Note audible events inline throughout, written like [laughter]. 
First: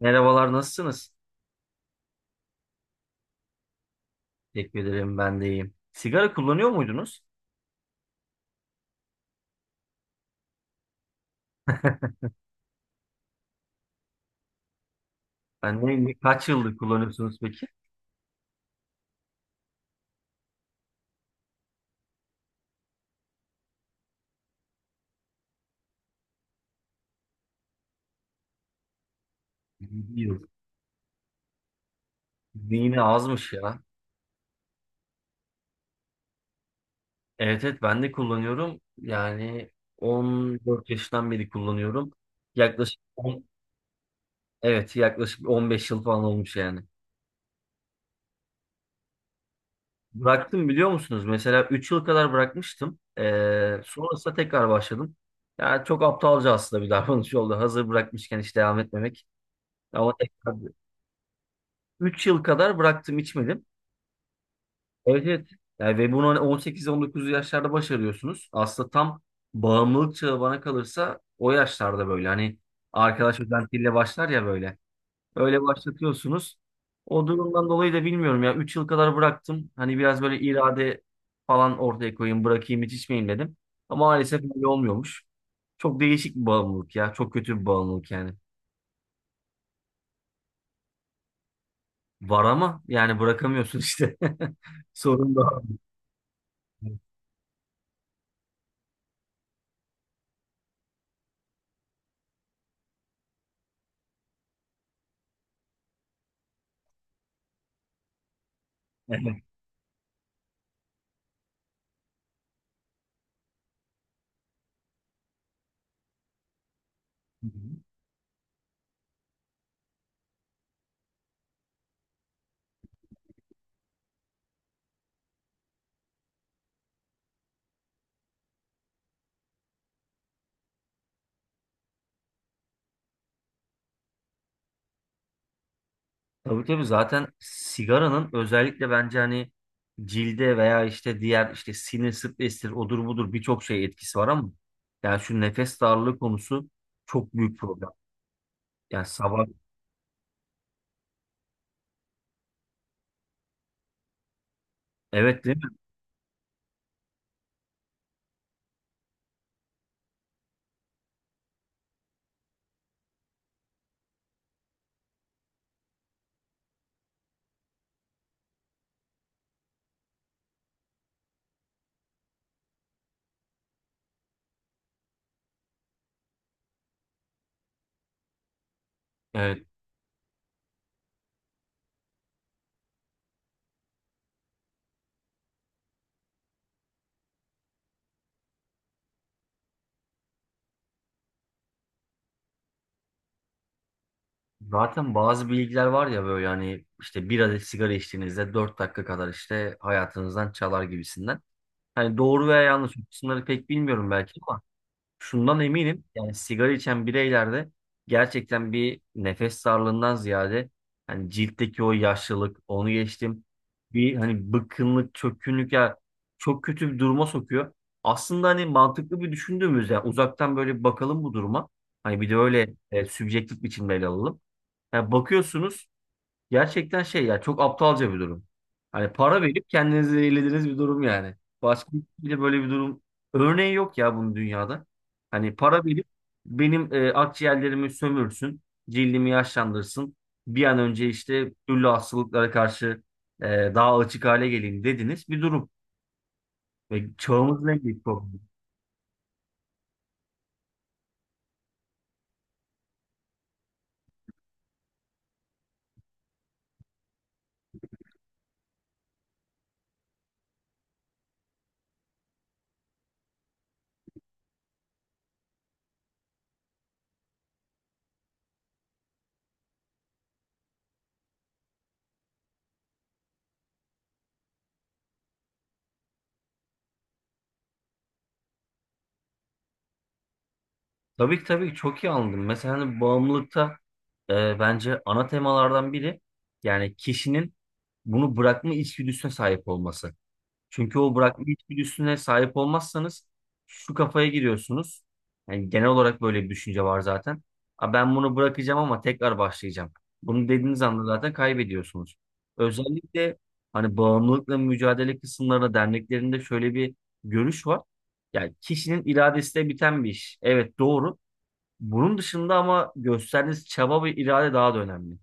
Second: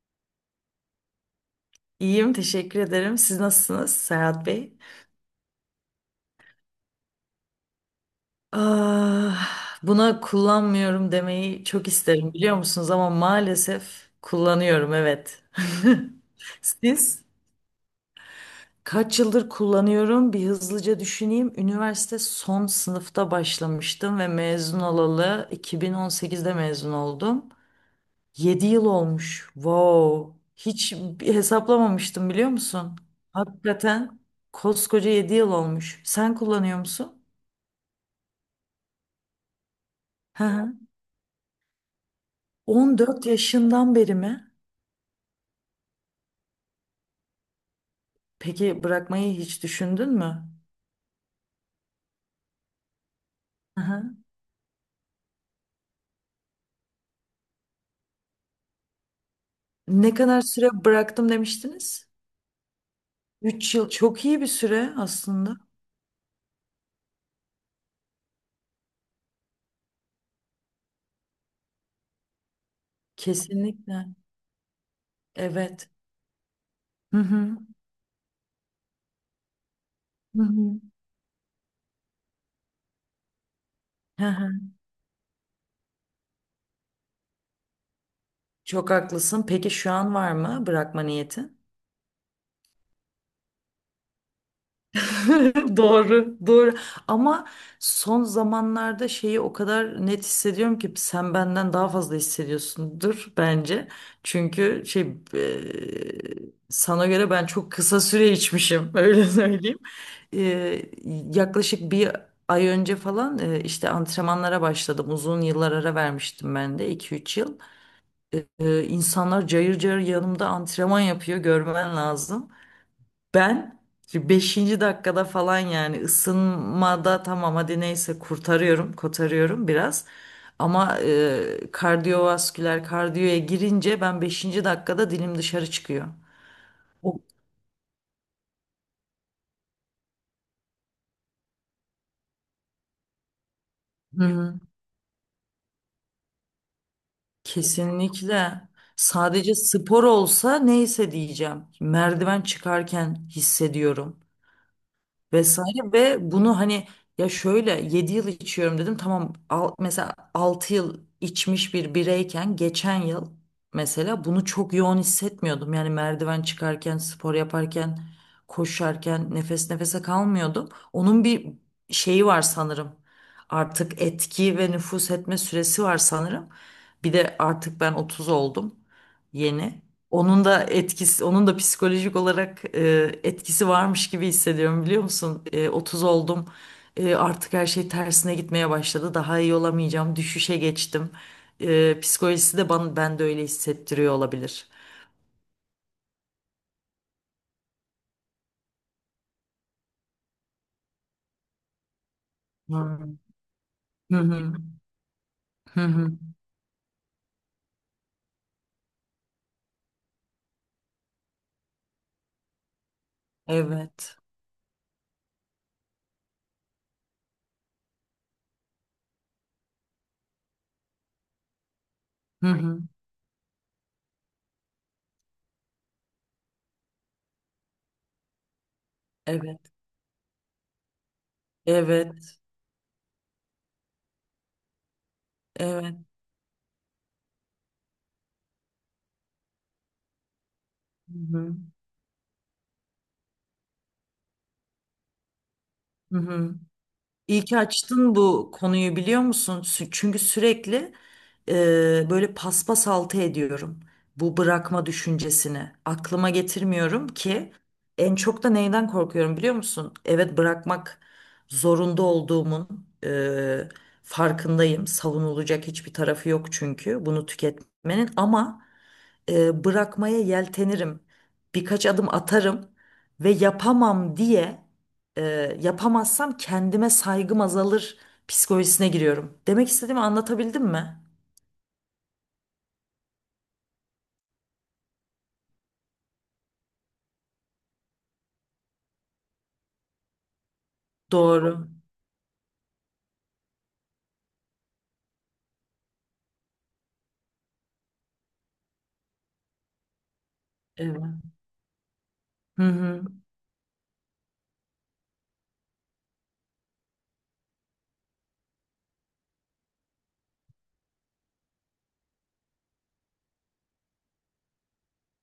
Merhabalar, nasılsınız? İyiyim, teşekkür ederim. Siz nasılsınız Serhat Bey? Teşekkür ederim, ben de iyiyim. Sigara kullanıyor muydunuz? Ah, buna kullanmıyorum demeyi çok isterim biliyor musunuz ama maalesef kullanıyorum evet. Ben de kaç [laughs] yıldır Siz kullanıyorsunuz peki? kaç yıldır kullanıyorum? Bir hızlıca düşüneyim. Üniversite son sınıfta başlamıştım ve mezun olalı 2018'de mezun oldum. 7 yıl olmuş. Bir Wow. yıl. Hiç bir hesaplamamıştım biliyor musun? Yine azmış ya. Hakikaten koskoca 7 yıl olmuş. Sen kullanıyor musun? Evet evet, ben de kullanıyorum. Yani Hı hı. 14 yaşından beri kullanıyorum. Yaklaşık 14 yaşından beri mi? evet, yaklaşık 15 yıl falan olmuş yani. Peki bırakmayı hiç düşündün mü? Bıraktım biliyor musunuz? Mesela 3 yıl kadar bırakmıştım. Ee, Hı hı. sonrasında tekrar başladım. Yani çok aptalca aslında bir davranış oldu. Hazır bırakmışken hiç devam etmemek. Ama Ne kadar tekrar süre bıraktım demiştiniz? 3 yıl kadar bıraktım, içmedim. 3 yıl çok iyi bir süre Evet, evet. aslında. Yani ve bunu hani 18-19 yaşlarda başarıyorsunuz. Aslında tam bağımlılık çağı bana kalırsa o yaşlarda, böyle hani arkadaş özentiyle Kesinlikle. başlar ya böyle. Öyle Evet. başlatıyorsunuz. Hı O hı. durumdan dolayı da bilmiyorum ya, 3 yıl kadar bıraktım. Hani biraz böyle Hı hı. irade falan ortaya koyayım, bırakayım, hiç içmeyeyim dedim. Ama Hı maalesef hı. öyle olmuyormuş. Çok değişik bir bağımlılık ya. Çok kötü bir bağımlılık yani. Çok haklısın. Peki şu an var mı bırakma niyeti? Var ama yani bırakamıyorsun işte. [laughs] Sorun da o. [laughs] Doğru, doğru. Ama son zamanlarda şeyi o kadar net hissediyorum ki sen benden daha fazla hissediyorsundur bence. Çünkü şey sana göre ben çok kısa süre içmişim [laughs] öyle Evet. söyleyeyim. E, yaklaşık bir ay önce falan işte antrenmanlara başladım. Uzun yıllar ara vermiştim ben de 2-3 yıl. E, e, insanlar cayır cayır yanımda antrenman yapıyor görmen lazım. Ben şimdi 5. dakikada falan yani ısınmada tamam hadi neyse kurtarıyorum, kotarıyorum biraz. Ama kardiyovasküler kardiyoya girince ben 5. dakikada dilim dışarı çıkıyor. Tabii tabii, O- zaten sigaranın özellikle bence hani cilde veya işte diğer işte sinir stresidir, odur budur, birçok şey etkisi Hı var, ama hı. yani şu nefes darlığı konusu çok büyük problem. Kesinlikle. Yani sabah, Sadece spor olsa neyse diyeceğim. Merdiven çıkarken hissediyorum. evet, değil mi? Vesaire ve bunu hani ya şöyle 7 yıl içiyorum dedim tamam al, mesela 6 yıl içmiş bir bireyken geçen yıl mesela bunu çok yoğun hissetmiyordum yani merdiven çıkarken spor yaparken koşarken nefes nefese kalmıyordum onun bir şeyi var sanırım artık etki ve nüfuz etme süresi var sanırım bir de artık ben 30 oldum Evet. yeni onun da etkisi, onun da psikolojik olarak etkisi varmış gibi hissediyorum biliyor musun? 30 oldum. Artık her şey tersine gitmeye başladı. Daha iyi olamayacağım. Düşüşe geçtim. Psikolojisi de bana, ben de öyle hissettiriyor olabilir. Zaten bazı bilgiler var ya, böyle hani işte bir adet sigara içtiğinizde 4 dakika kadar işte hayatınızdan çalar gibisinden. Hani doğru veya yanlış, bu Hmm. kısımları pek bilmiyorum Hı belki. hı. Şundan Hı eminim, hı. yani sigara içen bireylerde gerçekten bir nefes darlığından ziyade hani ciltteki o yaşlılık, onu geçtim, bir Evet. hani bıkkınlık, çökkünlük ya, çok kötü bir duruma sokuyor. Aslında hani mantıklı bir düşündüğümüz, yani uzaktan böyle bir bakalım bu duruma. Hani bir de Hı öyle hı. Sübjektif biçimde ele alalım. Yani bakıyorsunuz. Gerçekten şey ya, çok aptalca bir durum. Hani para Evet. verip kendinizi eğlediğiniz bir durum yani. Başka Evet. hiçbir böyle bir durum örneği yok ya bunun dünyada. Hani para Evet. verip benim akciğerlerimi sömürsün, cildimi yaşlandırsın. Bir an önce Hı işte hı. türlü hastalıklara karşı e, daha açık hale geleyim dediniz bir durum. Hı hı. Ve İyi ki çağımızın en büyük açtın problemi. bu konuyu biliyor musun? Çünkü sürekli böyle paspas altı ediyorum. Bu bırakma düşüncesini aklıma getirmiyorum ki en çok da neyden korkuyorum biliyor musun? Evet bırakmak zorunda olduğumun e, farkındayım. Savunulacak hiçbir tarafı yok çünkü bunu tüketmenin ama bırakmaya yeltenirim. Birkaç adım atarım ve yapamam diye e, yapamazsam kendime saygım azalır psikolojisine giriyorum. Demek istediğimi anlatabildim mi? Tabii ki, tabii ki, çok iyi anladım. Mesela hani bağımlılıkta bence ana temalardan biri, yani kişinin bunu bırakma içgüdüsüne sahip olması. Çünkü o bırakma Doğru. içgüdüsüne sahip olmazsanız şu kafaya giriyorsunuz. Yani genel olarak böyle bir düşünce var zaten. "Aa, ben bunu bırakacağım ama tekrar başlayacağım." Bunu dediğiniz anda Evet. zaten kaybediyorsunuz. Hı hı. Özellikle hani bağımlılıkla mücadele kısımlarında, derneklerinde şöyle bir görüş var. Yani kişinin iradesiyle biten bir iş. Evet, doğru. Bunun dışında ama gösterdiğiniz çaba ve irade daha da önemli.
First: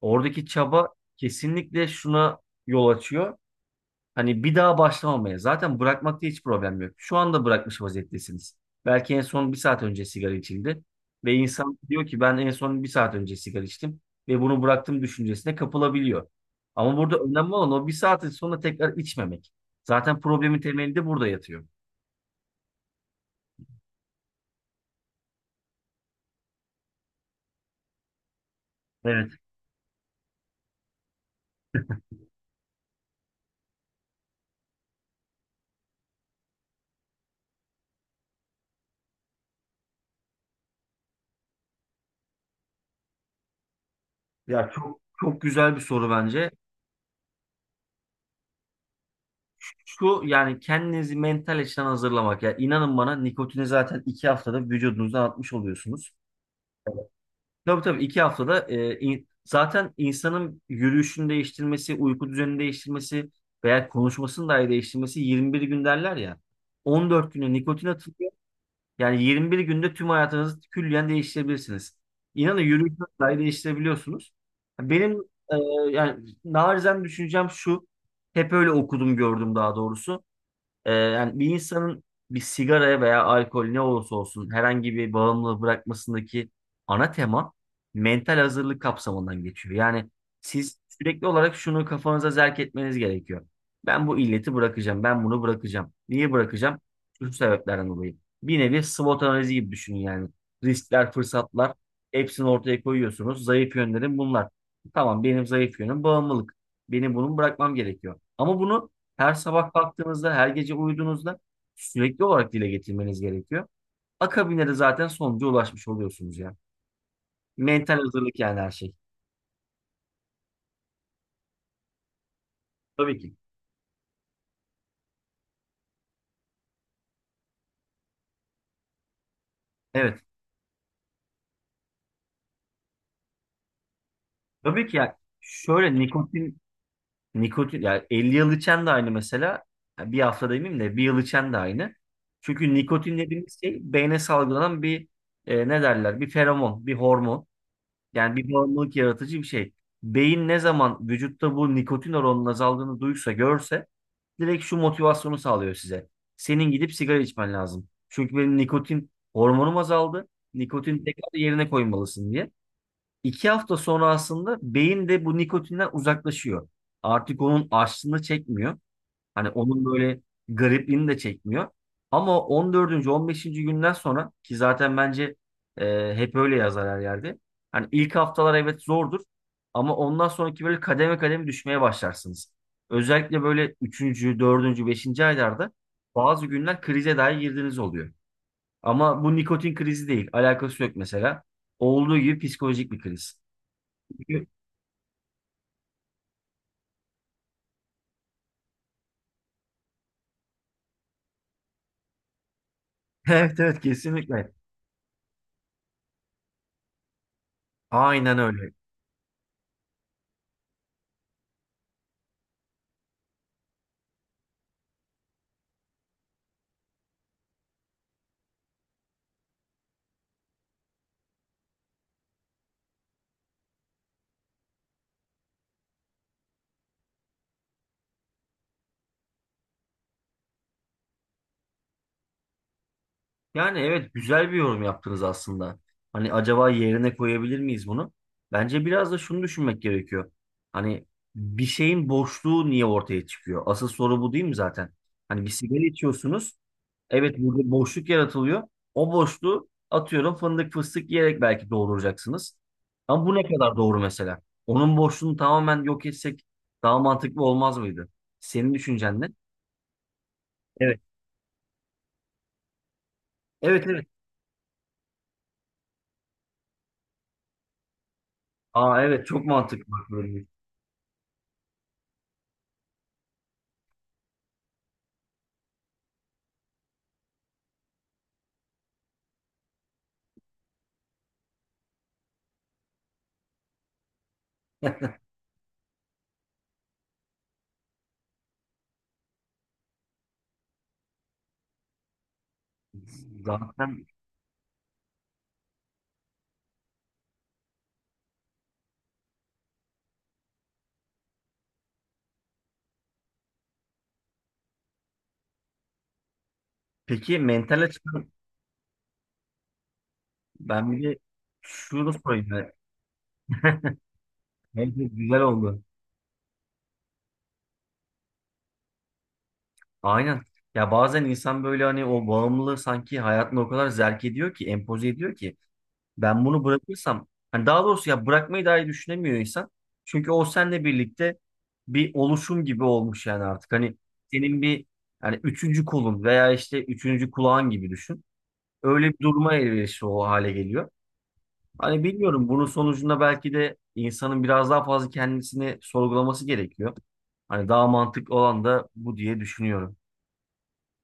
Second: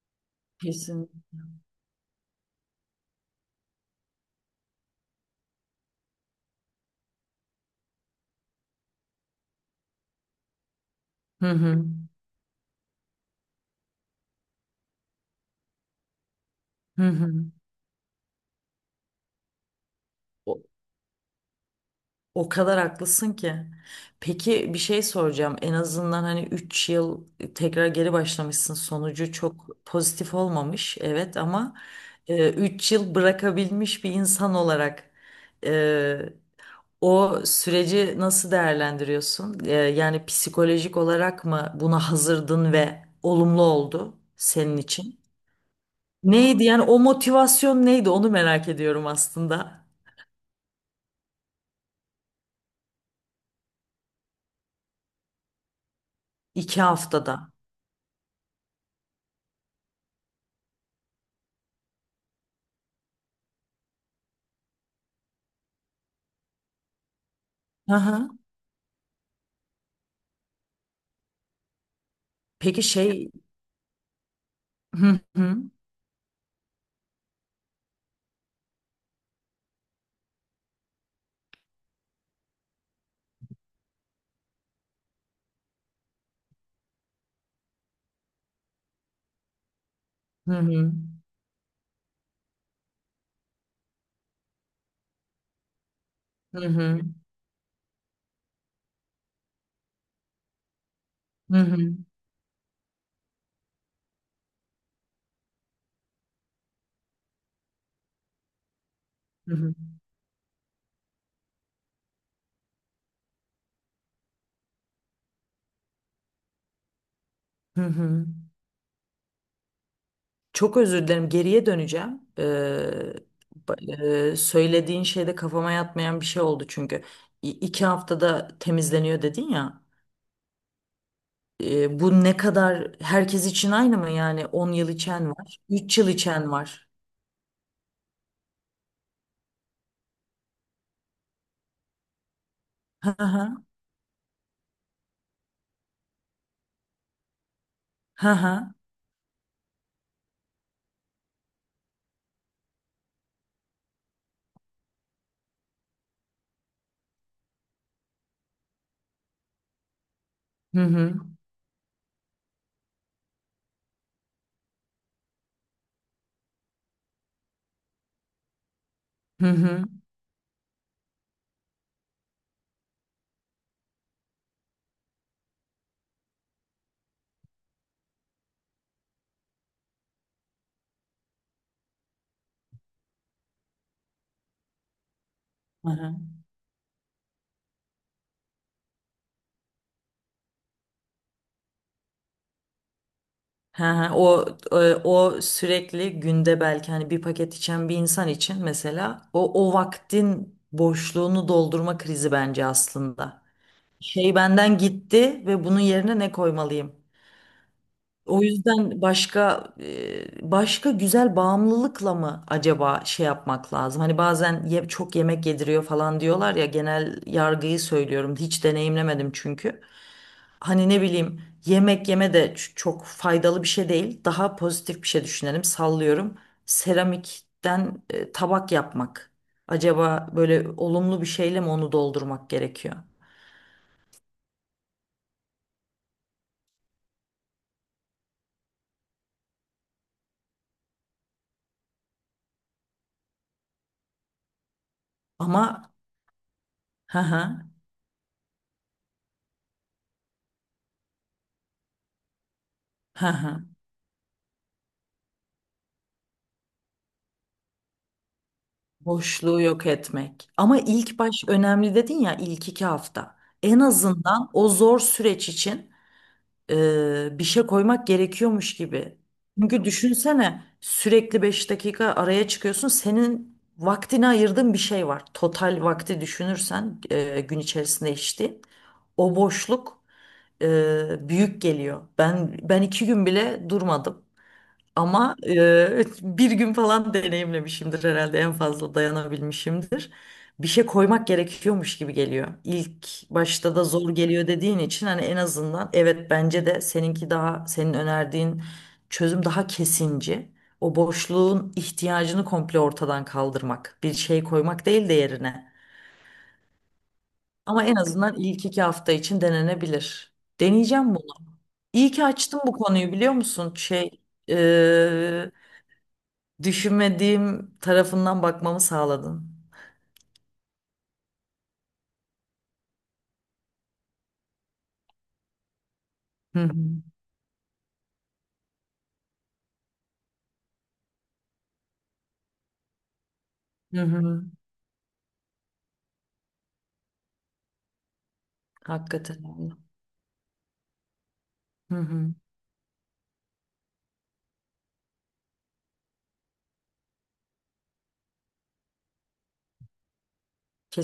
Oradaki çaba Kesin. kesinlikle şuna yol açıyor. Hani bir daha başlamamaya. Zaten bırakmakta hiç problem yok. Şu anda bırakmış vaziyettesiniz. Belki en son bir saat önce sigara içildi. Ve Hı insan hı. diyor ki, ben en son bir saat önce sigara içtim. Ve bunu bıraktım düşüncesine kapılabiliyor. Ama Hı burada hı. önemli olan o bir saatin sonra tekrar içmemek. Zaten problemin O- temelinde burada yatıyor. O kadar haklısın ki. Peki bir şey soracağım. En azından hani 3 yıl tekrar geri başlamışsın. Evet. Sonucu çok pozitif olmamış. Evet ama 3 yıl bırakabilmiş bir insan olarak e, o süreci nasıl değerlendiriyorsun? Yani psikolojik olarak mı buna hazırdın ve olumlu oldu Ya senin çok için? çok güzel bir soru bence. Neydi yani o motivasyon neydi onu merak ediyorum aslında. Şu, yani kendinizi mental açıdan hazırlamak. Ya inanın bana, nikotini zaten 2 haftada vücudunuzdan atmış oluyorsunuz. İki Evet. haftada. Tabii tabii, 2 haftada zaten insanın yürüyüşünü değiştirmesi, uyku düzenini değiştirmesi veya konuşmasını dahi değiştirmesi, 21 gün derler ya. 14 güne nikotin Hı hı. atılıyor. Yani 21 günde tüm hayatınızı külliyen değiştirebilirsiniz. İnanın, Peki yürüyüşünü şey. dahi değiştirebiliyorsunuz. Hı hı, Benim e, hı yani narizen düşüncem şu. Hep öyle okudum, gördüm daha doğrusu. Yani bir insanın bir sigaraya veya alkol, ne olursa olsun herhangi bir bağımlılığı bırakmasındaki ana tema mental hazırlık kapsamından geçiyor. Yani siz hı, sürekli olarak şunu kafanıza zerk etmeniz gerekiyor. Ben bu illeti bırakacağım, ben bunu bırakacağım. Niye hı bırakacağım? hı, Şu sebeplerden dolayı. Bir nevi SWOT analizi gibi düşünün yani. Riskler, hı fırsatlar, hı, hepsini ortaya koyuyorsunuz. Zayıf yönlerim bunlar. Tamam, benim zayıf yönüm bağımlılık. Benim bunu bırakmam gerekiyor. Ama bunu her hı sabah hı, kalktığınızda, her gece uyuduğunuzda sürekli olarak dile getirmeniz gerekiyor. Akabinde de zaten sonuca ulaşmış oluyorsunuz ya. hı Mental hı. hazırlık, yani her şey. Çok özür dilerim. Geriye döneceğim. Ee, Tabii ki. ba- e, söylediğin şeyde kafama yatmayan bir şey oldu çünkü. İ- iki haftada temizleniyor dedin ya. Evet. Bu ne kadar herkes için aynı mı yani? on Tabii yıl ki, ya içen var, şöyle 3 yıl içen nikotin var. nikotin yani 50 yıl içen de aynı mesela. Ya bir hafta demeyeyim de, bir yıl içen de aynı. Çünkü Hı nikotin dediğimiz hı, şey beyne salgılanan bir ne derler? Bir feromon, bir hormon. hı Yani bir hı, bağımlılık yaratıcı bir şey. Beyin ne zaman vücutta bu nikotin oranının azaldığını duysa, görse direkt şu motivasyonu sağlıyor size. Senin gidip sigara içmen lazım. Çünkü benim nikotin hormonum azaldı. hı Nikotin hı, tekrar yerine koymalısın diye. 2 hafta sonra aslında beyin de bu nikotinden uzaklaşıyor. Artık onun açlığını çekmiyor. hı Hani hı, onun böyle garipliğini de çekmiyor. Ama 14. 15. günden sonra ki, zaten bence hep öyle yazar her yerde. Hani ilk haftalar evet zordur, ama ondan sonraki böyle kademe kademe düşmeye başlarsınız. Özellikle böyle üçüncü, dördüncü, beşinci aylarda hı hı. bazı günler krize dahi girdiğiniz oluyor. Ama bu nikotin krizi değil. Alakası yok mesela. Olduğu gibi psikolojik bir kriz. Ha, ha, o [laughs] e, o sürekli günde belki hani bir paket içen bir insan için mesela o vaktin boşluğunu doldurma krizi bence aslında. Evet evet, Şey kesinlikle. benden gitti ve bunun yerine ne koymalıyım? Aynen O öyle. yüzden başka güzel bağımlılıkla mı acaba şey yapmak lazım? Hani bazen çok yemek yediriyor falan diyorlar ya genel yargıyı söylüyorum. Hiç deneyimlemedim çünkü. Hani ne bileyim yemek yeme de çok faydalı bir şey değil. Daha pozitif bir şey düşünelim. Sallıyorum. Seramikten tabak yapmak. Acaba böyle olumlu bir şeyle mi onu doldurmak gerekiyor? Yani evet, güzel bir yorum yaptınız aslında. Hani acaba yerine koyabilir miyiz bunu? Bence biraz da şunu düşünmek gerekiyor. Hani bir şeyin boşluğu niye ortaya çıkıyor? Asıl soru bu değil mi zaten? Hani bir sigara Ama içiyorsunuz. [laughs] ha Evet, ha burada boşluk yaratılıyor. O boşluğu, atıyorum, fındık fıstık yiyerek belki dolduracaksınız. Ama bu ne ha. kadar doğru mesela? Onun boşluğunu tamamen yok etsek daha mantıklı olmaz mıydı? Senin düşüncen ne? Boşluğu yok etmek. Ama Evet. ilk baş önemli dedin ya ilk 2 hafta. En Evet evet. azından o zor süreç için bir şey koymak gerekiyormuş Aa, gibi. evet, çok mantıklı. Çünkü Bak böyle. düşünsene sürekli 5 dakika araya çıkıyorsun. Senin vaktini ayırdığın bir şey var. Total vakti düşünürsen gün içerisinde içtiğin. O boşluk büyük geliyor. Ben 2 gün bile durmadım. [laughs] Ama [laughs] bir gün falan deneyimlemişimdir herhalde en fazla dayanabilmişimdir. Bir şey koymak gerekiyormuş gibi geliyor. İlk başta da Zaten, zor geliyor dediğin için hani en azından evet bence de seninki daha senin önerdiğin çözüm daha kesinci. O boşluğun ihtiyacını komple ortadan kaldırmak. Bir şey koymak değil de yerine. peki mental Ama en açıdan azından ilk 2 hafta için denenebilir. ben bir Deneyeceğim de bunu. İyi şunu ki sorayım açtım bu ya. konuyu biliyor musun? Şey, Bence güzel oldu. düşünmediğim tarafından bakmamı sağladın. Aynen. Ya bazen insan böyle hani o bağımlılığı sanki hayatına o kadar zerk ediyor ki, empoze ediyor ki. Ben Hı bunu hı. bırakırsam, hani daha doğrusu ya, bırakmayı dahi düşünemiyor insan. Çünkü o seninle birlikte bir oluşum gibi olmuş yani artık. Hani Hı hı. senin bir, yani üçüncü kolun veya işte üçüncü kulağın gibi düşün. Öyle bir Hakikaten duruma öyle. elverişli o hale geliyor. Hı Hani hı. bilmiyorum, bunun sonucunda belki de insanın biraz daha fazla kendisini sorgulaması gerekiyor. Hani daha mantıklı olan da bu diye düşünüyorum.